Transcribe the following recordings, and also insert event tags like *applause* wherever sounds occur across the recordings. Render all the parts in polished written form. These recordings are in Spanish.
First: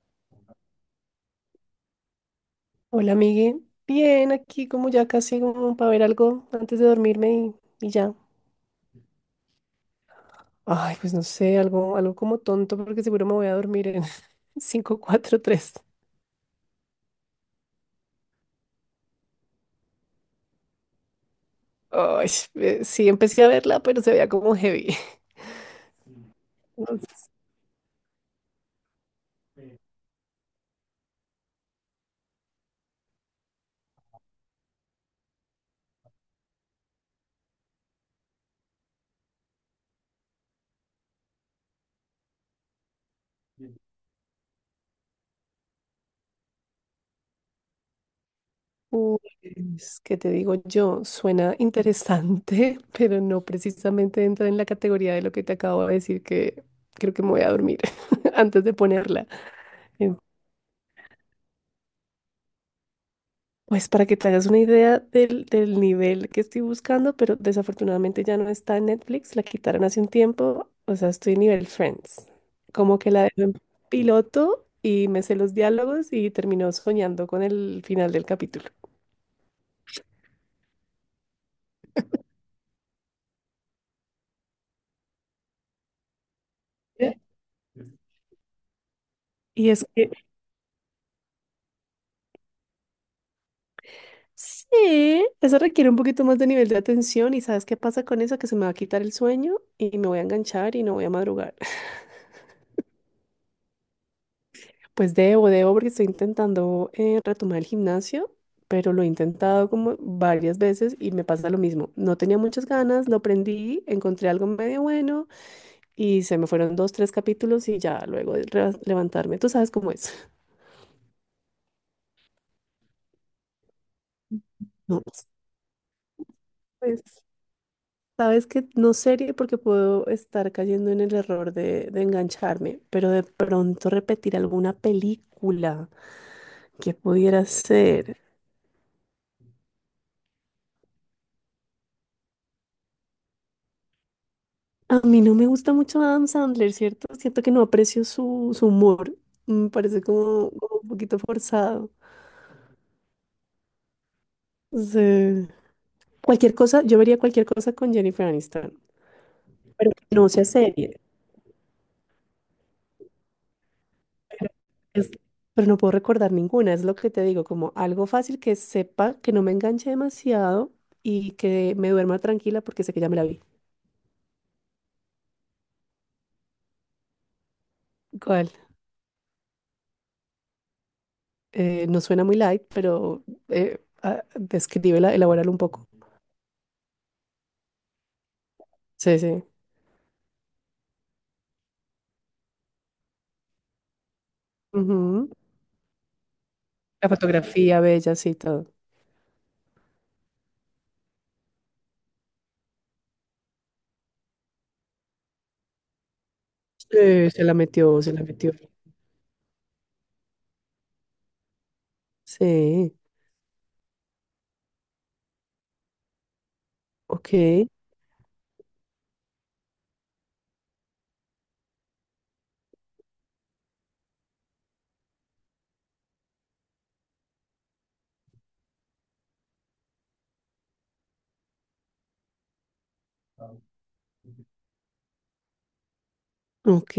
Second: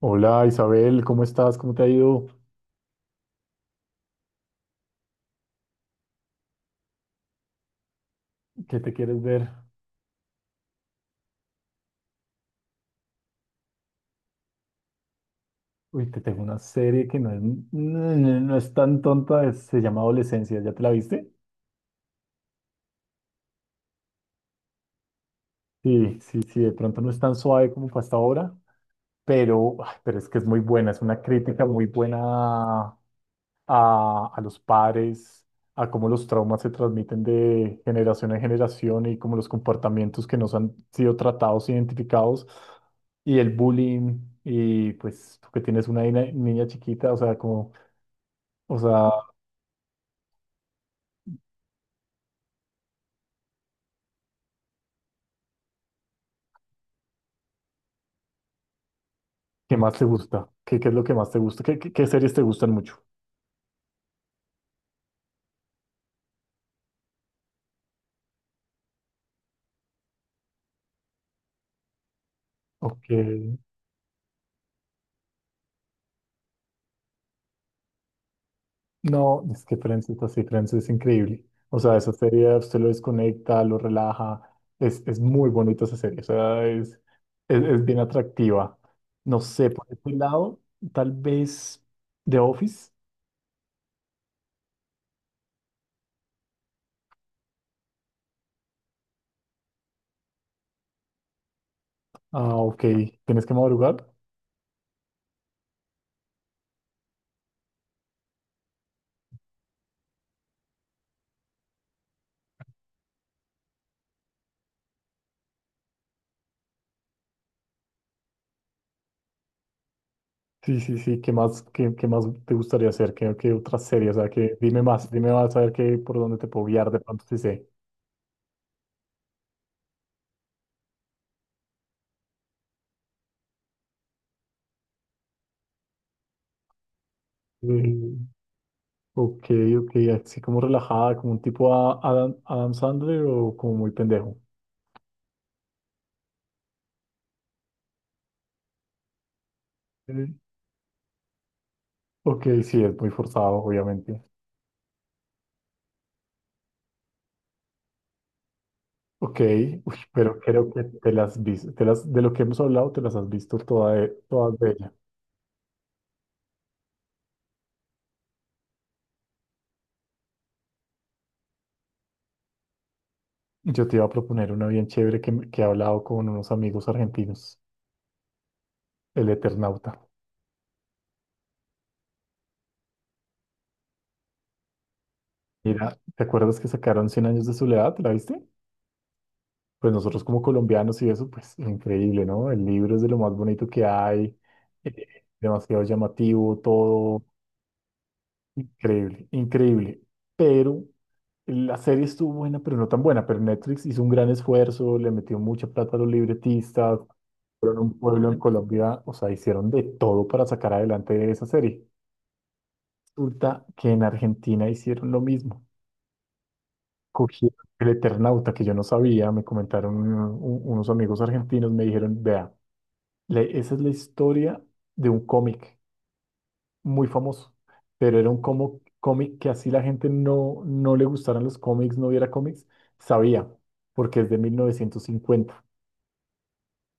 Hola Isabel, ¿cómo estás? ¿Cómo te ha ido? Hola, Miguel. Bien, aquí como ya casi como para ver algo antes de dormirme y ya. ¿Qué te quieres ver? Ay, pues no sé, algo como tonto porque seguro me voy a dormir en *laughs* cinco cuatro tres. Uy, te tengo una serie que no es tan tonta, se llama Adolescencia, ¿ya te la viste? Ay, sí, empecé a verla, pero se veía como heavy. *laughs* Sí, sí, sí, de No pronto no es sé. tan suave como fue hasta ahora, pero, ay, pero es que es muy buena, es una crítica muy buena a los padres, a cómo los traumas se transmiten de generación en generación y cómo los comportamientos que nos han sido tratados, identificados, y el bullying, y pues tú que tienes una niña chiquita, o sea, como, o sea, Pues, ¿qué te digo yo? Suena interesante, *laughs* pero no precisamente entra en la categoría de lo que te acabo de decir, que creo que me voy a dormir *laughs* antes de ponerla. ¿qué más te gusta? Qué es lo que más te gusta? Qué series te gustan mucho? Pues para que te hagas una idea del nivel que estoy buscando, pero desafortunadamente ya no está en Netflix, la quitaron hace un tiempo, o sea, estoy nivel Friends, como Ok. que la dejo en piloto y me sé los diálogos y termino soñando con el final del capítulo. No, es que Friends es así, Friends es increíble. O sea, esa serie usted lo desconecta, lo relaja. Es muy bonita esa serie, o sea, ¿Eh? Es bien atractiva. No sé, Y por es este que lado, tal vez The Office. sí, eso requiere un poquito más de nivel de atención y ¿sabes qué pasa con eso? Que se me va a quitar el sueño y me voy a enganchar y no voy a madrugar. *laughs* Ah, ok, ¿tienes que madrugar? Pues debo, debo, porque estoy intentando retomar el gimnasio, pero lo he intentado como varias veces y me pasa lo mismo. No tenía muchas ganas, lo prendí, encontré algo medio bueno y se me fueron dos, tres capítulos y ya luego de re- levantarme. Tú sabes cómo es. *laughs* Sí, sí, sí, ¿qué más, qué más te gustaría hacer? ¿Qué, qué otra serie? O sea, que No, dime más a ver qué, por dónde te puedo guiar de pues pronto si sé. sabes que no serie porque puedo estar cayendo en el error de engancharme, pero de pronto repetir alguna película que pudiera ser. Mm, ok, ok, así como relajada, como un tipo a Adam Sandler o como muy pendejo. A mí no me gusta mucho Adam Sandler, ¿cierto? Siento que no aprecio su humor. Me parece Eh, como un poquito forzado. Ok, sí, es muy forzado, obviamente. O sea, cualquier cosa, yo vería cualquier cosa con Jennifer Aniston, Ok, *laughs* pero uy, que no pero sea creo que serie. te las vis- te las, de lo que hemos hablado, te las has visto toda de- Pero, todas de ella. es- pero no puedo recordar ninguna, es lo que te digo, como algo fácil que sepa, que no me enganche demasiado y que me duerma tranquila porque sé que ya me la vi. Yo te iba a proponer una bien chévere que he hablado con unos amigos argentinos, ¿Cuál? El Eternauta. No suena muy light, pero descríbela, elabórala un poco. Mira, ¿te acuerdas que sacaron Cien años de soledad? ¿La viste? Sí, sí. Pues nosotros como colombianos y eso, pues increíble, ¿no? El libro es de lo más bonito que hay, demasiado llamativo, La todo fotografía bella, sí, todo. increíble, increíble. Pero la serie estuvo buena, pero no tan buena. Pero Netflix hizo un gran esfuerzo, le metió mucha plata a los libretistas, Sí, se la un metió, se la pueblo en metió. Colombia, o sea, hicieron de todo para sacar adelante esa serie. Sí, Resulta que en Argentina hicieron lo mismo. Cogieron ok, el Eternauta, que yo no sabía, me comentaron unos amigos argentinos, me dijeron, vea, esa es la historia de un cómic muy famoso, pero era un como, cómic que así la gente no le gustaran los cómics, no viera cómics, sabía, porque es de 1950, ok.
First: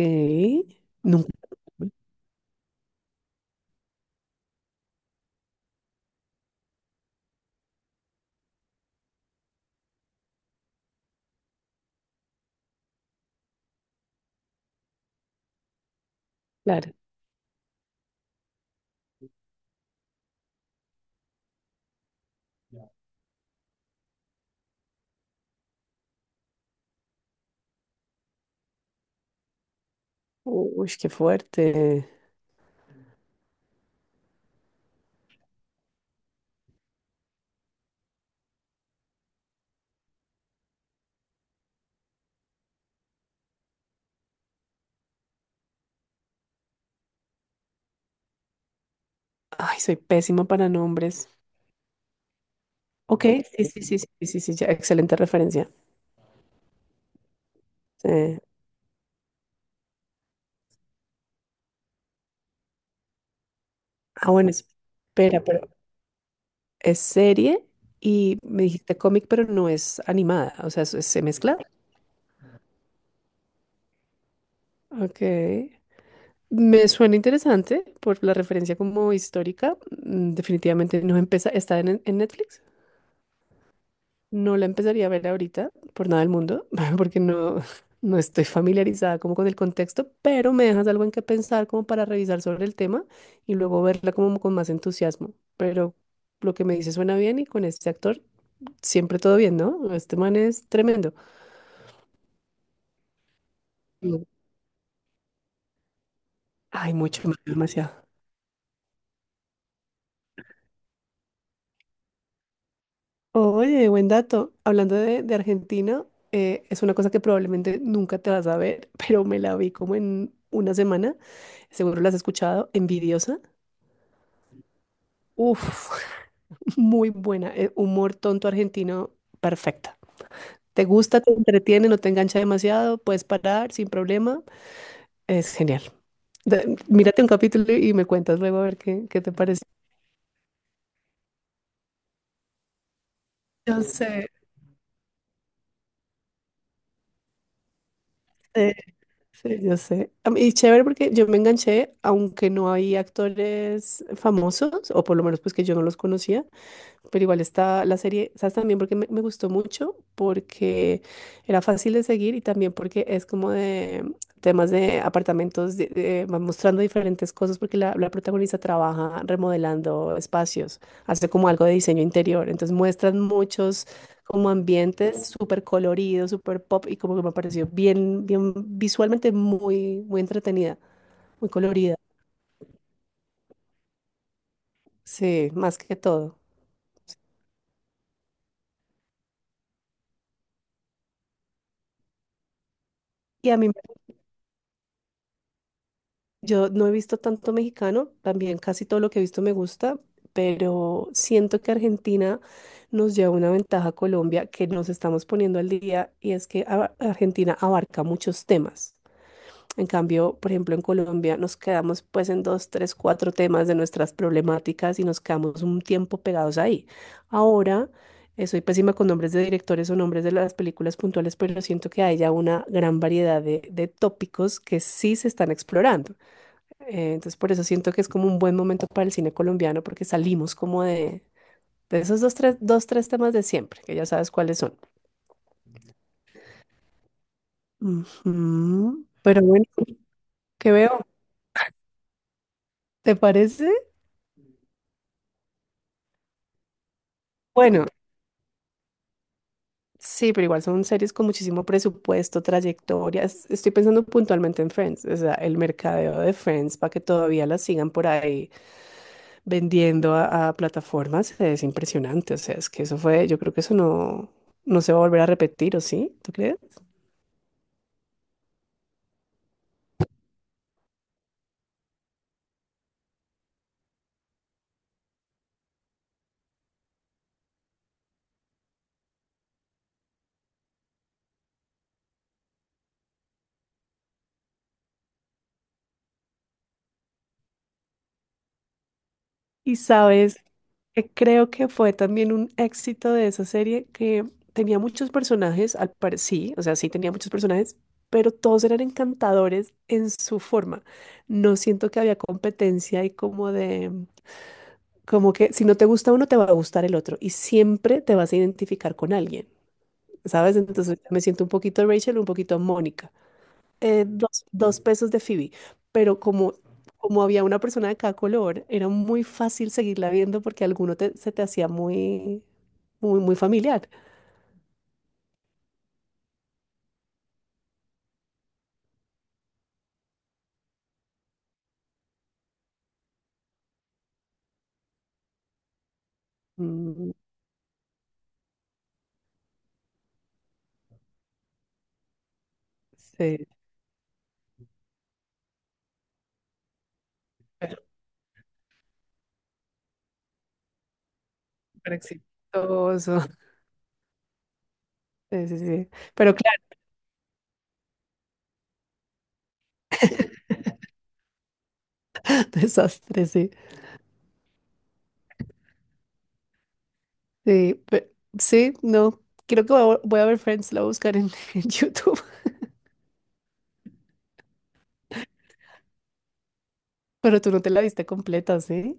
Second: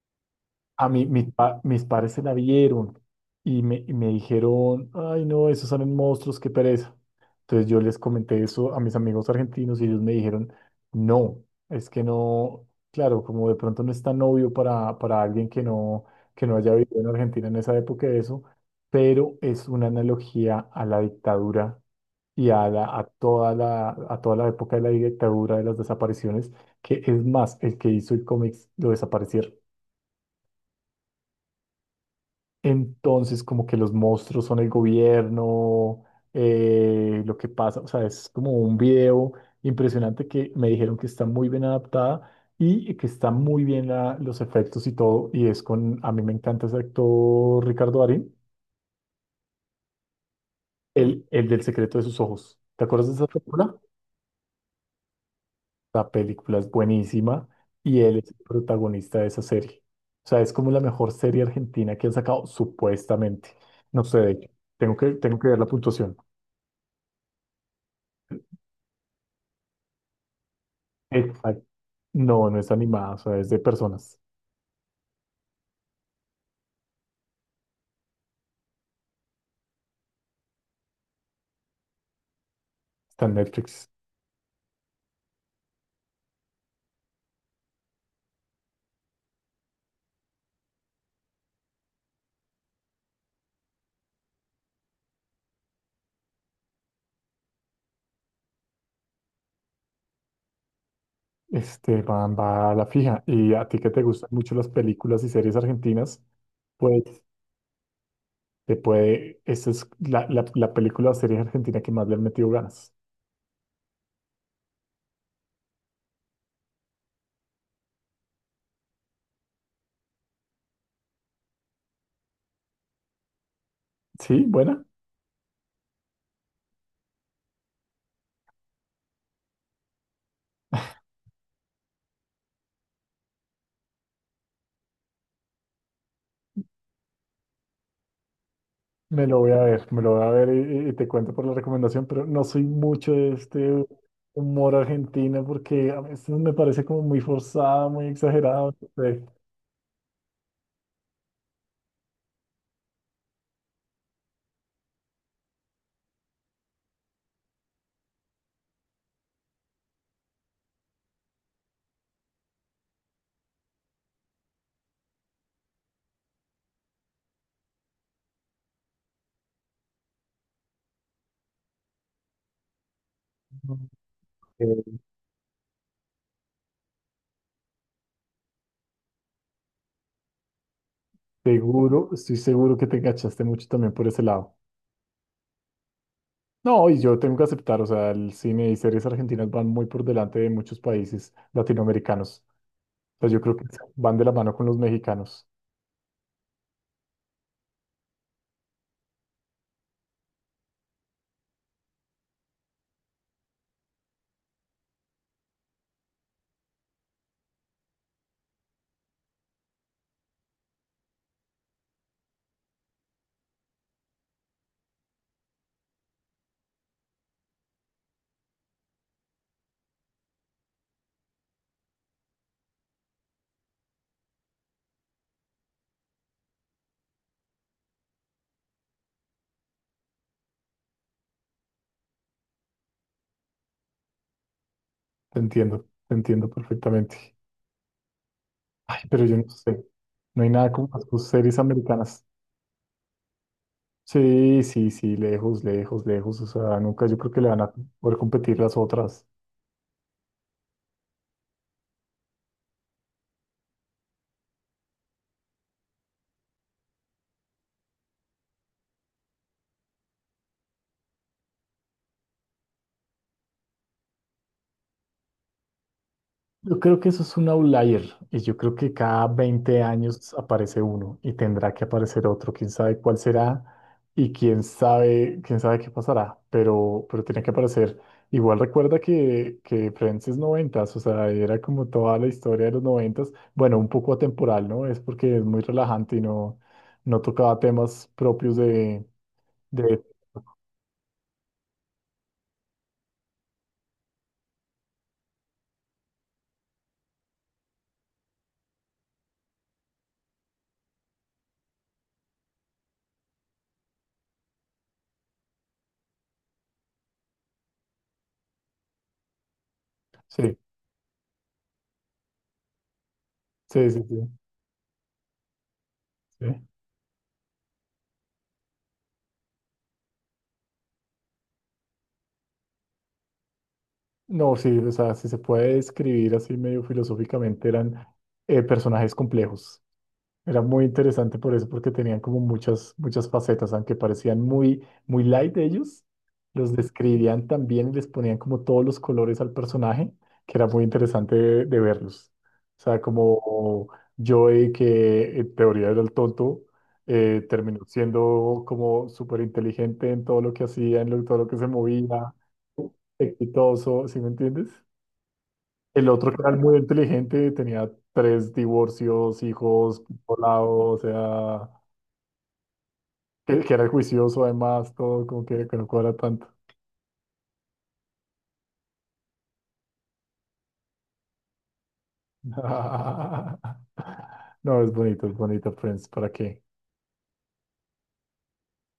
a mí, Nunca, mis padres se la vieron y y me dijeron, ay no, esos salen monstruos, qué pereza. Entonces yo les comenté eso a mis amigos argentinos y ellos me dijeron, no, es que no, claro, como de pronto no es tan obvio para alguien que no haya claro. vivido en Argentina en esa época eso, pero es una analogía a la dictadura y a toda la época de la dictadura, de las desapariciones, que es más, el que hizo el cómic lo desaparecieron. Uy, qué fuerte. Entonces, como que los monstruos son el gobierno, lo que pasa, o sea, es como un video impresionante que me dijeron que está muy bien adaptada y que está muy bien los efectos y todo, y es con, a mí me encanta ese actor Ricardo Darín, Ay, soy pésima para nombres. el del secreto de sus ojos. ¿Te acuerdas de Ok, esa sí, película? sí, sí, sí, sí, sí, sí, ya, excelente referencia. La película es buenísima y él es el Sí. protagonista de esa serie. O sea, es como la mejor serie argentina que han sacado, supuestamente. No sé, de Ah, hecho, bueno, tengo espera, que ver pero la puntuación. es serie y me dijiste cómic, pero no es animada, o sea, se mezcla. Exacto. No, no es animada, o sea, es de personas. Ok. Me suena interesante por la referencia como histórica. Definitivamente no empieza, está en Netflix. Está en Netflix. No la empezaría a ver ahorita, por nada del mundo, *laughs* porque no estoy familiarizada como con el contexto, pero me dejas algo en que pensar como para revisar sobre el tema y luego verla como con más entusiasmo. Pero lo que me dice suena bien y con este actor siempre todo bien, ¿no? Este man es tremendo. Este, van, va a la fija. Y a ti que te Mm. gustan mucho las películas y series argentinas, Ay, pues mucho, demasiado. te puede. Esa es la película o serie argentina que más le han metido ganas. Oye, buen dato. Hablando de Argentina, es una cosa que probablemente nunca te vas a ver, *laughs* pero me la vi como en una semana. Seguro la has escuchado, Envidiosa. Sí, buena. Uf, *laughs* muy buena. Humor tonto argentino, perfecta. ¿Te gusta, te entretiene, no te engancha demasiado? Puedes parar sin problema. Es genial. Mírate un capítulo y me cuentas luego a ver qué, qué Me te lo voy a parece. ver, me lo voy a ver y, y te cuento por la recomendación, pero no soy mucho de Yo este sé, humor argentino porque a veces me parece como muy forzado, muy sí, exagerado. No sé. sí, yo sé. Y chévere porque yo me enganché, aunque no hay actores famosos, o por lo menos pues que yo no los conocía. Pero igual está la serie, ¿sabes? También porque me gustó mucho, porque era fácil de seguir y también porque es como de temas de apartamentos, va mostrando diferentes cosas porque la protagonista trabaja remodelando espacios, hace como algo de diseño interior, entonces muestran muchos como Eh, ambientes súper coloridos, súper pop y como que me pareció bien, bien visualmente muy, muy entretenida, muy colorida, seguro, estoy seguro que te enganchaste mucho también por ese lado. sí, más que todo. No, y yo tengo que aceptar, o sea, el cine y series argentinas van muy por delante de muchos países latinoamericanos. O sea, yo Y creo a que mí van de la mano con los mexicanos. Yo no he visto tanto mexicano, también casi todo lo que he visto me gusta, pero siento que Argentina nos lleva una ventaja a Colombia que nos estamos poniendo al día y es que Argentina abarca muchos temas. En cambio, por ejemplo, en Colombia nos quedamos pues en dos, tres, cuatro temas de nuestras problemáticas y nos quedamos un tiempo pegados ahí. Ahora, soy pésima con nombres de directores o nombres de las películas puntuales, pero siento que hay ya una gran variedad de tópicos que sí se están explorando. Entonces por eso siento que es como un buen momento para el cine colombiano porque salimos como de esos dos tres, dos, tres temas de siempre, que ya sabes cuáles son. Te entiendo perfectamente. Ay, Ujú. pero yo Pero no bueno, sé. No hay nada ¿qué como las veo? sus series americanas. ¿Te parece? Sí, sí, sí, lejos, lejos, lejos. O sea, nunca yo creo que le van a Bueno, poder competir las otras. sí, pero igual son series con muchísimo presupuesto, trayectorias. Estoy pensando puntualmente en Friends, o sea, el mercadeo de Friends para que todavía la sigan por ahí vendiendo a plataformas es impresionante. O sea, es que eso fue, yo creo que eso no, no se va a volver a repetir, ¿o sí? ¿Tú crees? Yo creo que eso es un outlier y yo creo que cada 20 años aparece uno y tendrá que aparecer otro, quién sabe cuál será y quién sabe qué pasará, pero tiene que aparecer. Igual recuerda que Friends es noventas, o sea, era como toda la historia de los noventas, bueno, un poco atemporal, ¿no? Es porque es muy relajante y no, no tocaba temas propios Y de... sabes, creo que fue también un éxito de esa serie que tenía muchos personajes, al pare sí, o sea, sí tenía muchos personajes, pero todos eran encantadores en su forma. No siento que había competencia y como que si no te gusta uno, te va a gustar el otro y siempre te vas a identificar con alguien, ¿sabes? Sí, Entonces me siento un poquito Rachel, un poquito Mónica, sí, sí, sí, dos pesos de Phoebe, pero como, sí. como había una persona de cada color, era muy fácil seguirla viendo porque alguno se te hacía muy, muy, muy familiar. No, sí, o sea, si se puede describir así medio filosóficamente, eran personajes complejos. Era muy interesante por eso, porque tenían como muchas, muchas facetas, aunque parecían muy, muy light ellos, los Mm, describían también y les ponían como todos los colores al personaje, que era muy interesante de verlos. O sea, sí, como Joey, que en teoría era el tonto, pero, terminó siendo como súper inteligente en todo lo que hacía, en todo lo que se pero movía, exitoso. *laughs* exitoso, ¿sí me entiendes? Sí, sí, sí. El otro Pero que era claro, muy inteligente tenía 3 divorcios, hijos, volado, o sea, *laughs* desastre, sí. Que era juicioso además, todo como que no cuadra tanto. Sí, sí, no. Creo que voy a ver Friends, la voy a buscar *laughs* en YouTube, *laughs* No, es bonito, Friends, ¿para qué? pero tú no te la viste completa, ¿sí?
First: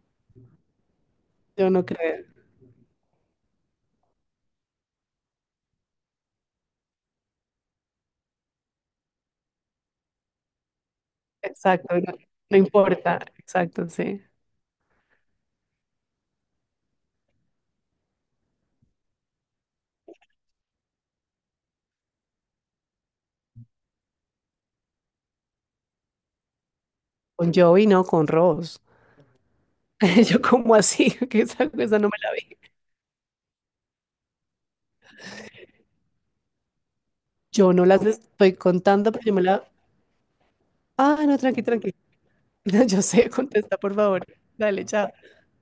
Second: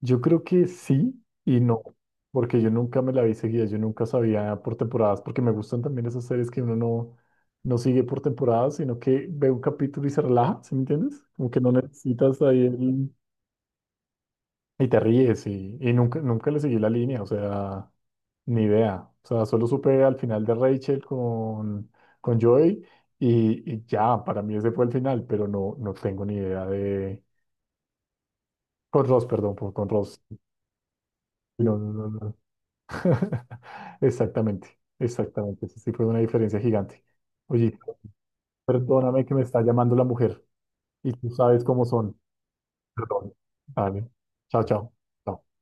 Yo creo que sí y Yo no, no creo. porque yo nunca me la vi seguida, yo nunca sabía por temporadas, porque me gustan también esas series que uno no, no sigue por temporadas, sino que ve un capítulo y se relaja, ¿sí me entiendes? Como que no Exacto, no, necesitas no ahí el... importa. Exacto, sí. Y te ríes y nunca, nunca le seguí la línea, o sea, ni idea. O sea, solo supe al final de Rachel con Joey y ya, para mí ese fue el final, pero no, no tengo ni idea de... Con Joey, no, con Ross. Con Ross, perdón, con Ross. *laughs* Yo como así, *laughs* que esa, No, no, esa no no, me la no. vi. *laughs* Exactamente, exactamente. Esa sí fue una diferencia gigante. Yo Oye, no las estoy contando, perdóname pero yo que me me está la... llamando la mujer y Ah, tú no, tranqui, sabes cómo tranqui. son. *laughs* Yo sé, Perdón. contesta, por Vale. favor. Chao, Dale, chao. chao. Chao.